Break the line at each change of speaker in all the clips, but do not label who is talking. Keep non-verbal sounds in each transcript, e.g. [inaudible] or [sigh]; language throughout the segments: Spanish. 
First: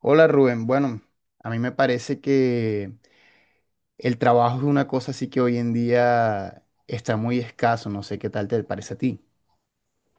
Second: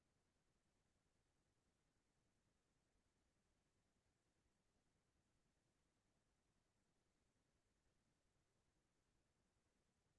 Hola Rubén, bueno, a mí me parece que el trabajo es una cosa así que hoy en día está muy escaso, no sé qué tal te parece a ti.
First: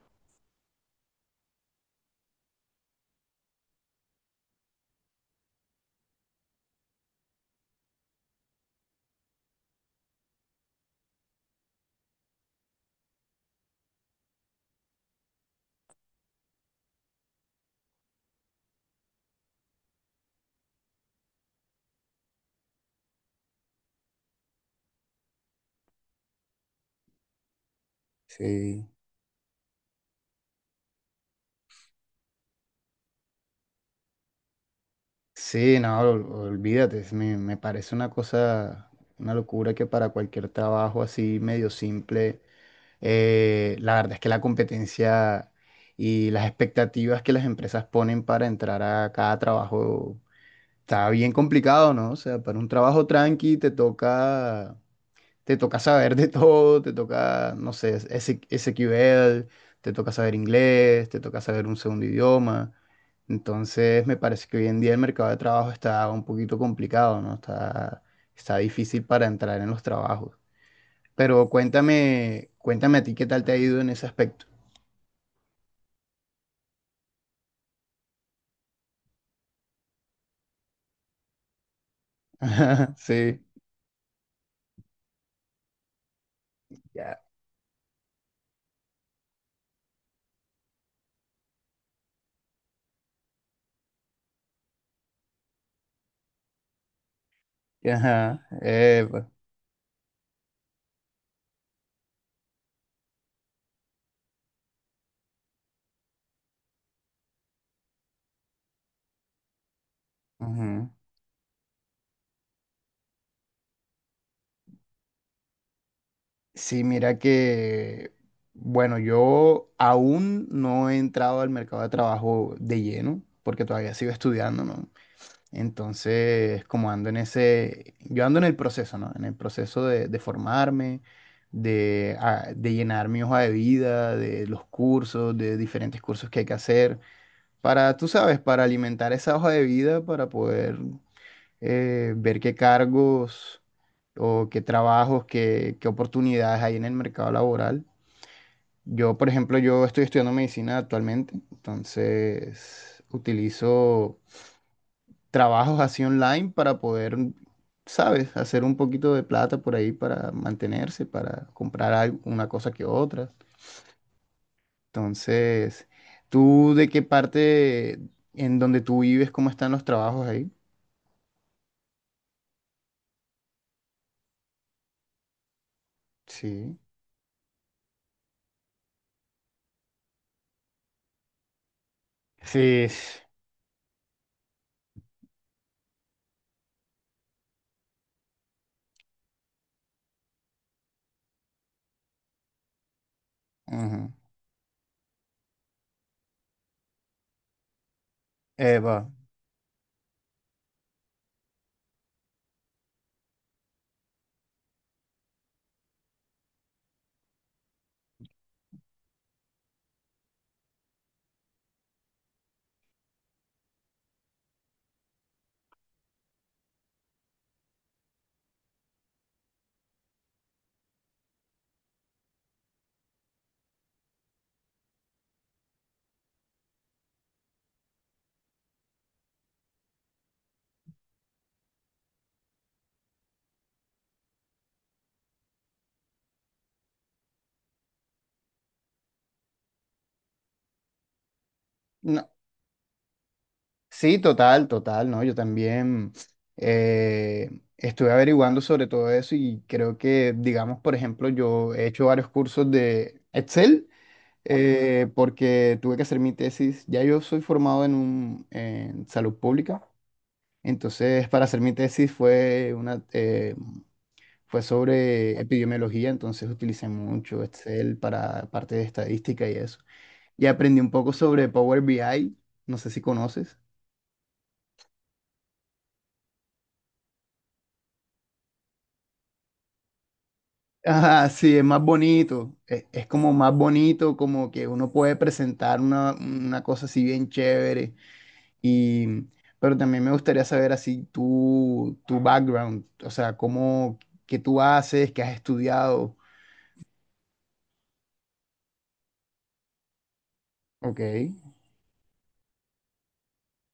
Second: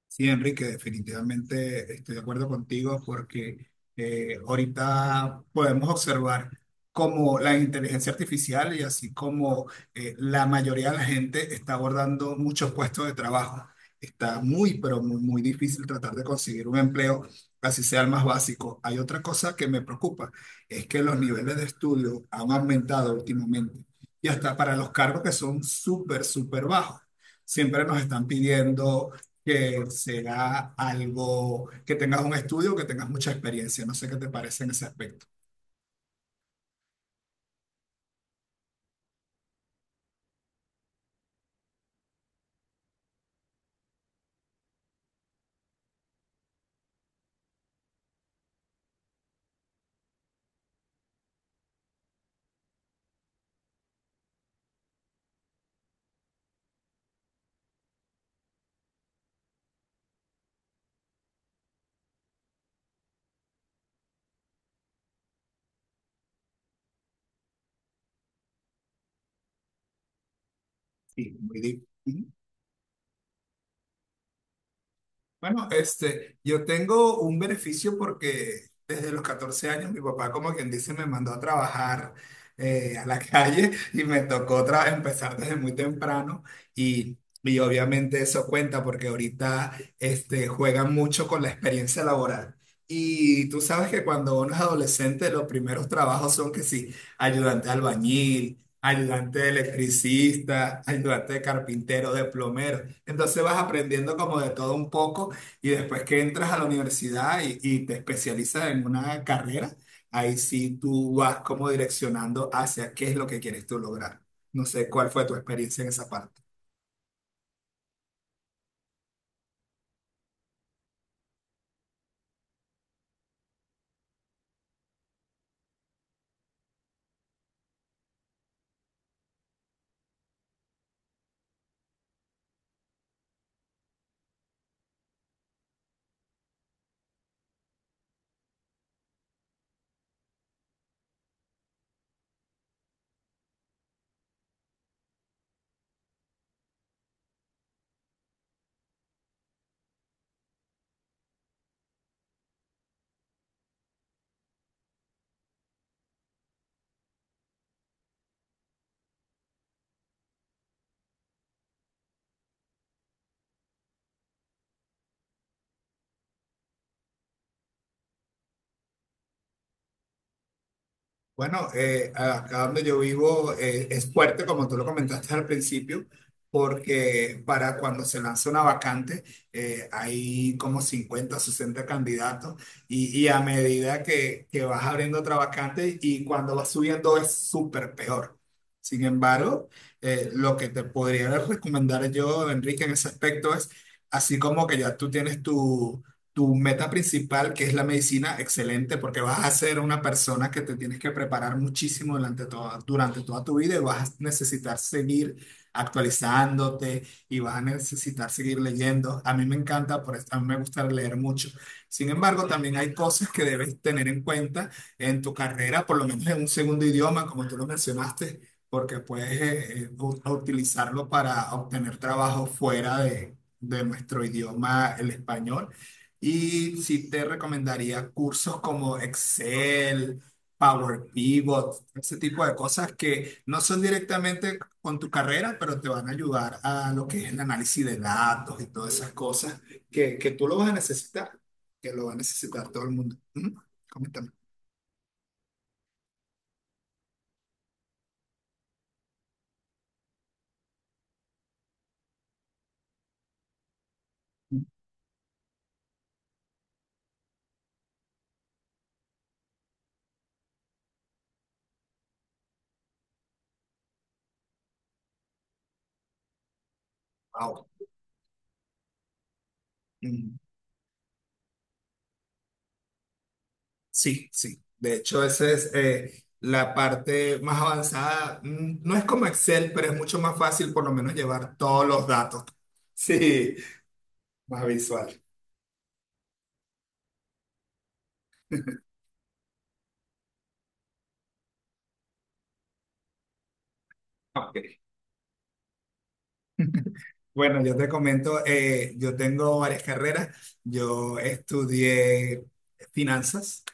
Sí, Enrique, definitivamente estoy de acuerdo contigo porque ahorita podemos observar cómo la inteligencia artificial y así como la mayoría de la gente está abordando muchos puestos de trabajo. Está muy, pero muy, muy difícil tratar de conseguir un empleo, así sea el más básico. Hay otra cosa que me preocupa, es que los niveles de estudio han aumentado últimamente y hasta para los cargos que son súper, súper bajos. Siempre nos están
Sí,
pidiendo que sea algo que tengas un estudio, que tengas mucha experiencia. No sé qué te parece en ese aspecto.
Sí, no, olvídate, me parece una cosa, una locura que para cualquier trabajo así medio simple, la verdad es que la competencia y las expectativas que las empresas ponen para entrar a cada trabajo está bien complicado, ¿no? O sea, para un trabajo tranqui te toca saber de todo, te toca, no sé, SQL, te toca saber inglés, te toca saber un segundo idioma. Entonces, me parece que hoy en día el mercado de trabajo está un poquito complicado, ¿no? Está, está difícil para entrar en los trabajos.
Sí,
Pero
muy bien.
cuéntame, cuéntame a ti qué tal te ha ido en ese aspecto.
Bueno, este, yo tengo un beneficio porque desde los 14 años mi papá, como quien dice, me mandó a trabajar
[laughs]
a la [laughs]
Sí,
calle y me tocó empezar desde muy temprano y,
ya.
y obviamente eso cuenta porque ahorita este, juegan mucho con la experiencia laboral. Y tú sabes que cuando uno es adolescente, los primeros trabajos son que sí, ayudante de
Ajá.
albañil,
Epa.
ayudante de electricista, ayudante de carpintero, de plomero. Entonces vas aprendiendo como de todo un poco y después que entras a la universidad y te especializas en una carrera, ahí sí
Ujú.
tú vas como direccionando hacia qué es lo que quieres tú lograr. No sé cuál fue tu experiencia en esa parte.
Sí, mira que, bueno, yo aún no he entrado al mercado de trabajo de lleno, porque todavía sigo estudiando, ¿no? Entonces, como ando en ese, yo ando en el proceso, ¿no? En el proceso de formarme, de, de llenar mi hoja de vida, de los cursos, de diferentes cursos que hay que hacer, para, tú sabes, para alimentar esa hoja de vida, para poder ver qué cargos o qué trabajos, qué, qué oportunidades hay en el mercado laboral. Yo, por ejemplo, yo estoy estudiando medicina actualmente, entonces utilizo trabajos así online para poder, ¿sabes?, hacer un poquito de plata por ahí para mantenerse, para comprar una cosa que otra. Entonces, ¿tú de qué parte en donde tú vives, cómo están los trabajos ahí?
Bueno, acá donde yo vivo es fuerte, como tú lo comentaste al principio,
Sí.
porque para cuando se lanza una vacante hay como 50, 60 candidatos
Sí, s-
y a medida que vas abriendo otra vacante y cuando vas subiendo es súper peor. Sin embargo, lo que te podría recomendar yo, Enrique, en ese aspecto es,
Ujú.
así como que ya tú tienes tu meta principal, que es la medicina, excelente,
Eva.
porque vas a ser una persona que te tienes que preparar muchísimo durante toda tu vida y vas a necesitar seguir actualizándote y vas a necesitar seguir leyendo. A mí me encanta, por eso a mí me gusta leer mucho. Sin embargo, también hay cosas que debes tener en cuenta en tu carrera, por lo menos en un segundo idioma, como tú lo mencionaste, porque puedes utilizarlo para obtener trabajo fuera de nuestro idioma, el español. Y sí te recomendaría cursos como Excel, Power Pivot, ese tipo de cosas que no son directamente con tu carrera, pero te van a ayudar a lo que es el análisis de datos y todas esas cosas que tú lo vas a necesitar, que lo va a necesitar todo el mundo. Ujú.
Sí,
Coméntame.
total, total, ¿no? Yo también eh, estuve averiguando sobre todo eso y creo que, digamos, por ejemplo, yo he hecho varios cursos de Excel porque tuve que hacer mi tesis. Ya yo soy formado en, un, en salud pública, entonces para hacer mi tesis fue, una, fue sobre epidemiología, entonces utilicé mucho
Wow.
Excel para parte de estadística y eso.
Mm.
Y aprendí un poco sobre Power BI, no sé si conoces.
Sí, sí. De hecho, esa es la parte más avanzada. Mm. No es como Excel, pero es mucho más fácil por lo menos
Ajá, sí,
llevar
es más
todos los datos.
bonito.
[laughs]
Es como más
Sí.
bonito, como que
Más
uno puede
visual.
presentar una cosa así bien chévere. Y, pero también me gustaría saber así tu, tu background, o sea, cómo, qué tú
Ok.
haces, qué has estudiado.
Bueno, yo te comento, yo tengo varias carreras.
Ok,
Yo estudié finanzas,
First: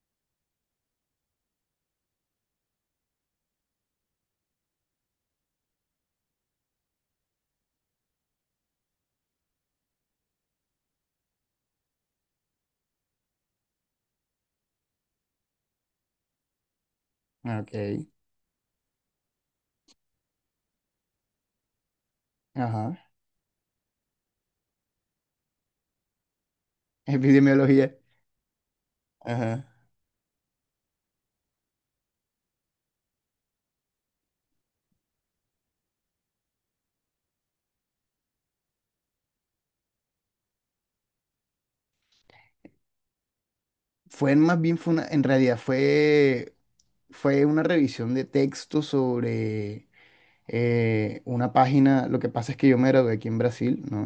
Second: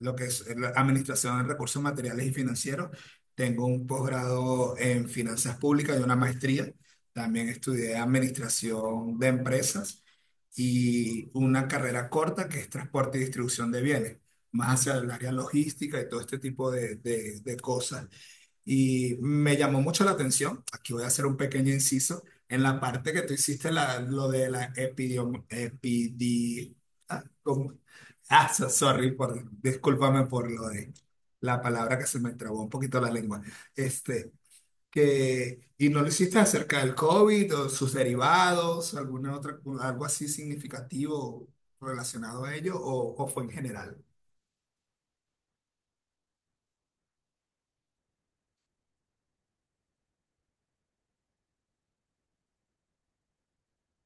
lo que es la administración de recursos materiales y financieros. Tengo un posgrado en finanzas públicas y una maestría. También estudié administración de empresas y una carrera corta que es transporte y distribución de bienes, más hacia el área logística y todo este tipo de, de
ok,
cosas. Y me llamó mucho la atención, aquí voy a hacer un pequeño inciso, en la
ajá.
parte que tú hiciste la, lo de la epidiom, epidi,
[laughs]
ah, ¿cómo?
Epidemiología.
Ah, so- sorry, por,
Ajá.
discúlpame por lo de la palabra que se me trabó un poquito la lengua. Este, que, y no lo hiciste acerca del COVID o sus derivados, alguna otra, algo así significativo relacionado a ello, o fue en general.
Fue en más bien, fue una, en realidad fue, fue una revisión de texto sobre una página, lo que pasa es que yo me gradué aquí en Brasil, ¿no?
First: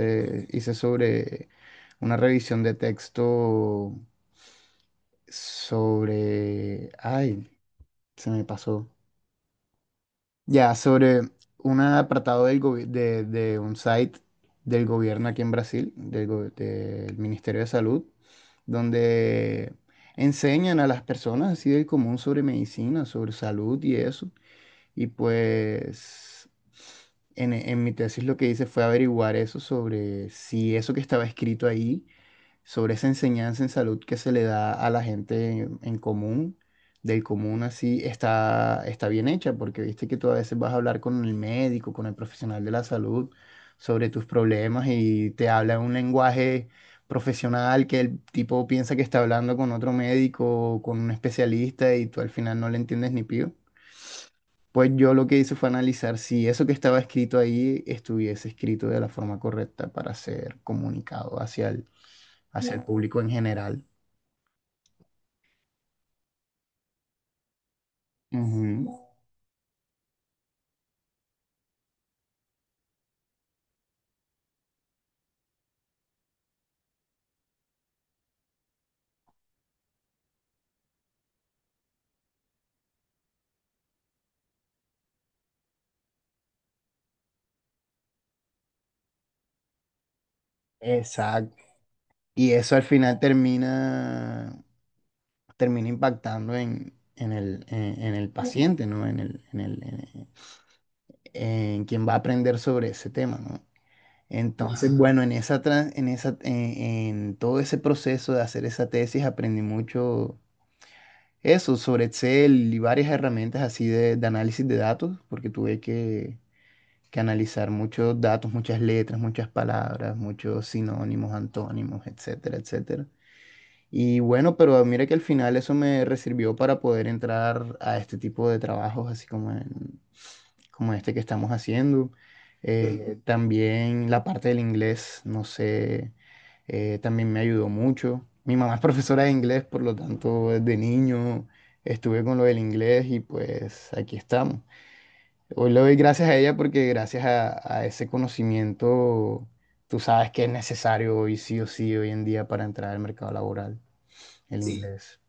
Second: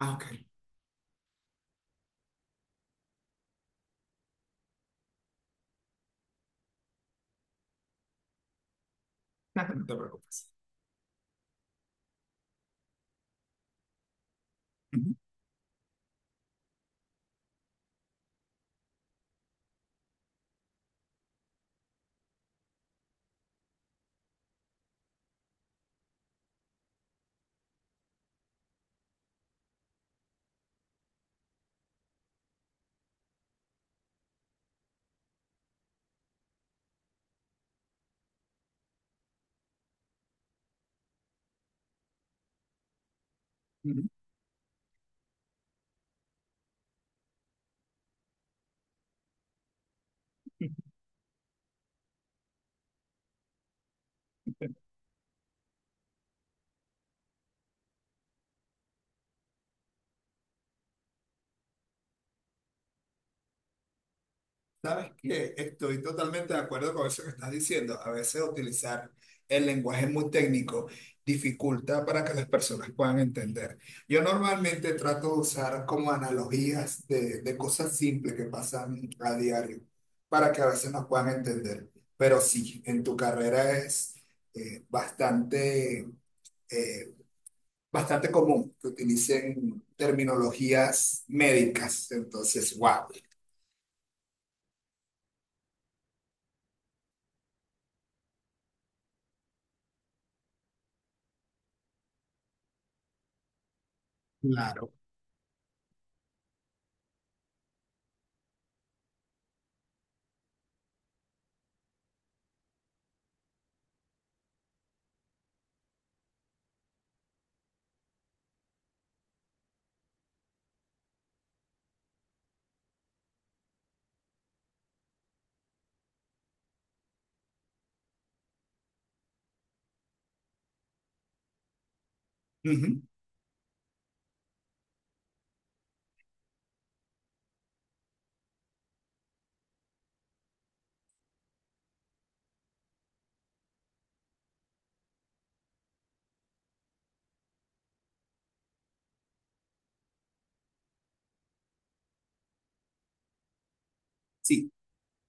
Ah, ok.
hice sobre una revisión de texto sobre, ay, se me pasó.
[laughs] No te preocupes.
Ya, sobre un apartado del de un site del gobierno aquí en Brasil, del, del Ministerio de Salud, donde enseñan a las personas así del común sobre medicina, sobre salud y eso. Y pues en, e, en mi tesis lo que hice fue averiguar eso sobre si eso que estaba escrito ahí, sobre esa enseñanza en salud que se le da a la gente en común, del común así, está, está bien hecha, porque viste que tú a veces vas a hablar con el médico, con el profesional de la salud,
Ujú,
sobre tus problemas y te habla en un lenguaje profesional que el tipo piensa que está hablando con otro médico o
ujú.
con un especialista y tú al final no le entiendes ni pío.
[laughs]
Pues yo lo que hice fue analizar si eso que estaba escrito ahí estuviese escrito de la forma correcta para ser comunicado hacia el público en general.
Sabes que estoy totalmente de acuerdo con eso que estás diciendo. A veces
Ujú,
utilizar el lenguaje muy técnico dificulta para que las personas puedan entender. Yo normalmente trato de usar como analogías de cosas simples que pasan a diario para que a veces nos puedan entender. Pero sí, en tu carrera es eh, bastante, eh, bastante común que utilicen terminologías
exacto.
médicas.
Y eso
Entonces,
al
wow.
final termina, termina impactando en el paciente, ¿no? En el, en el, en quien va a aprender sobre ese tema, ¿no?
Claro.
Entonces, bueno, en esa, en esa, en todo ese proceso de hacer esa tesis aprendí mucho eso, sobre Excel y varias herramientas así de análisis de datos, porque tuve que analizar muchos datos, muchas letras, muchas palabras, muchos sinónimos, antónimos, etcétera, etcétera. Y bueno, pero mira que al final eso me sirvió para poder entrar a este tipo de trabajos, así como en, como este que estamos haciendo.
Ujú.
También la parte del inglés, no sé, también me ayudó mucho. Mi mamá es profesora de inglés, por lo tanto, desde niño estuve con lo del inglés y pues aquí estamos. Hoy le doy gracias a ella porque gracias a ese conocimiento, tú sabes que es necesario hoy sí o sí, hoy en día para entrar al mercado laboral, el
Sí.
sí. Inglés.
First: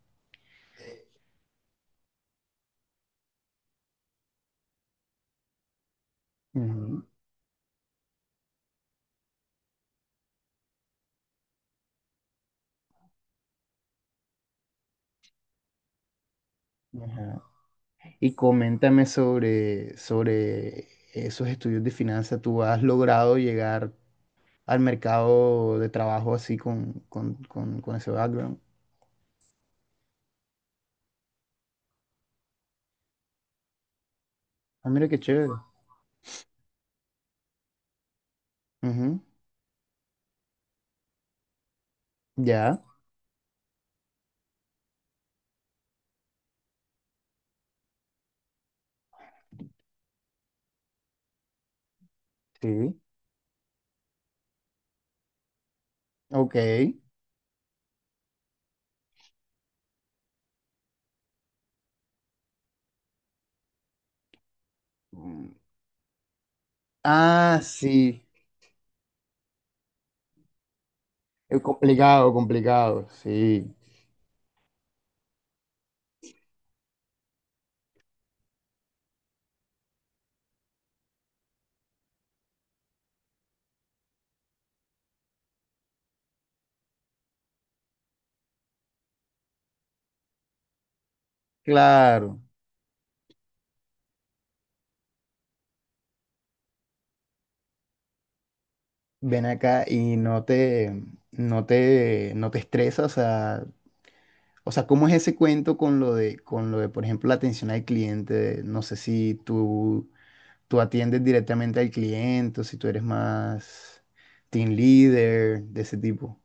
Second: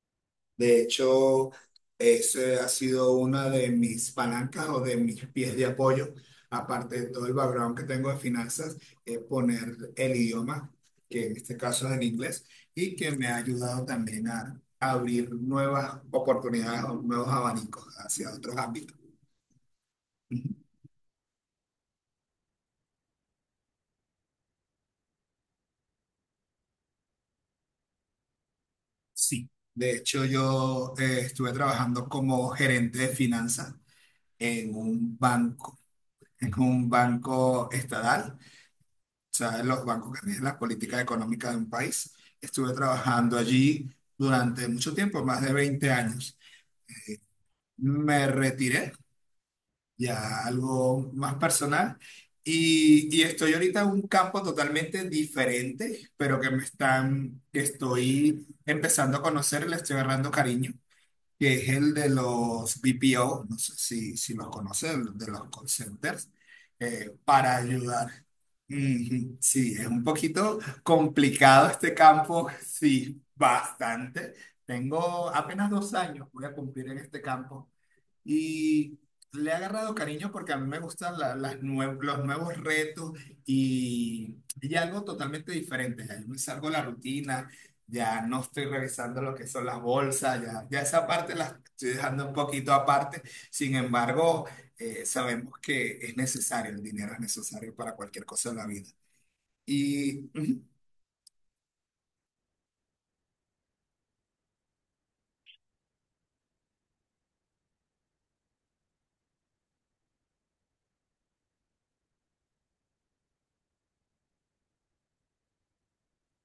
De hecho, ese ha sido una de mis palancas o de mis pies de apoyo, aparte
Ujú,
de todo el background que tengo de finanzas, es poner el idioma, que en este caso es el inglés, y que me ha ayudado también a abrir nuevas oportunidades o nuevos
ujú.
abanicos hacia
Y
otros ámbitos.
coméntame sobre,
Ujú.
sobre esos estudios de finanzas. ¿Tú has logrado llegar al mercado de trabajo así con ese background?
Sí, de hecho yo estuve trabajando como gerente de finanzas en
Ah, mira
un
qué chévere.
banco, en un banco estatal
Ujú.
sea, en los bancos que rigen las políticas económicas de un país. Estuve
Ya,
trabajando allí durante mucho tiempo, más de 20 años. Me retiré, ya algo más personal,
sí.
y estoy ahorita en un campo totalmente diferente, pero que
Ok.
me están, que estoy empezando a conocer, le estoy agarrando cariño que es el de los BPO, no sé si, si los conoces, de los
Mm.
call centers, para
Ah,
ayudar.
sí.
Ujú. Sí, es un poquito
Es
complicado este
complicado,
campo,
complicado.
sí,
Sí.
bastante. Tengo apenas 2 años, voy a cumplir en este campo y le he agarrado cariño porque a mí me gustan los nuevos retos y algo totalmente diferente. Ya yo me salgo de la rutina, ya no estoy revisando lo que son las bolsas, ya, ya esa parte la estoy dejando un
Claro.
poquito aparte. Sin embargo, sabemos que es necesario, el dinero es necesario para cualquier cosa en la vida.
Ven acá y
Y
no
ujú.
te, no te, no te estresas. O sea, ¿cómo es ese cuento con lo de, por ejemplo, la atención al cliente? No sé si tú, tú atiendes directamente al cliente o si tú eres más team leader de ese tipo.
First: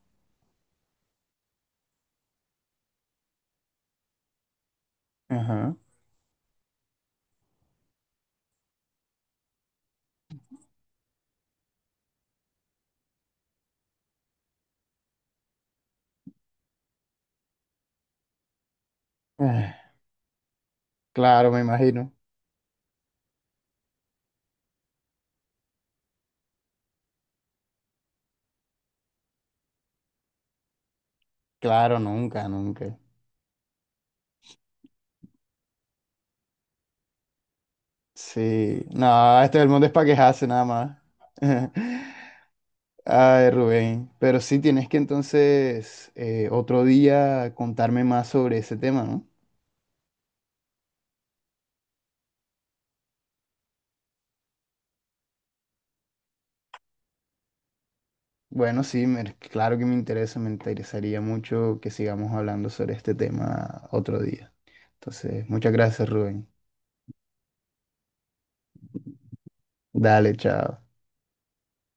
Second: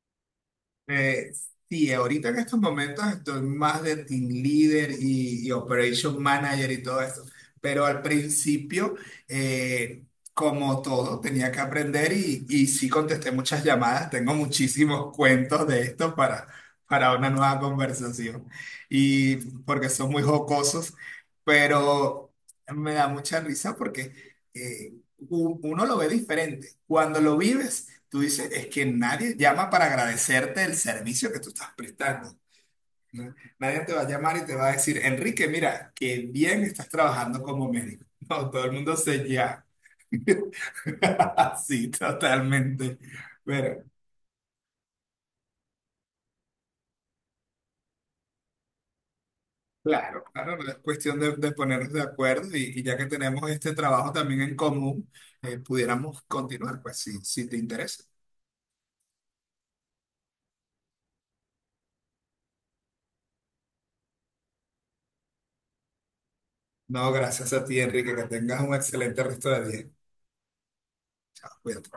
Eh, sí, ahorita en estos momentos estoy más de team leader y
Ajá.
operation manager y todo eso, pero al principio, eh, como todo, tenía que aprender y sí contesté muchas llamadas, tengo muchísimos cuentos de esto para una nueva conversación y
Ah,
porque son muy jocosos,
claro, me imagino.
pero me da mucha risa porque eh, uno lo ve diferente. Cuando lo vives tú dices, es que nadie llama para agradecerte el servicio que tú estás
Claro,
prestando,
nunca, nunca.
¿no? Nadie te va a llamar y te va a decir, Enrique, mira, qué bien estás trabajando como médico. [laughs] No, todo el
Sí.
mundo se
No, este
ya.
del mundo es para quejarse nada más.
[laughs]
[laughs]
Sí, totalmente.
Ay,
Pero,
Rubén. Pero sí tienes que entonces otro día contarme más sobre ese tema, ¿no?
claro, claro, no es cuestión de ponernos de acuerdo y ya que tenemos este trabajo también en común, pudiéramos continuar, pues, si, si te interesa.
Bueno, sí, claro que me interesa, me interesaría mucho que sigamos hablando sobre este tema otro día. Entonces, muchas gracias, Rubén.
No, gracias a ti, Enrique, que tengas un excelente resto de día.
Dale, chao.
Cuídate.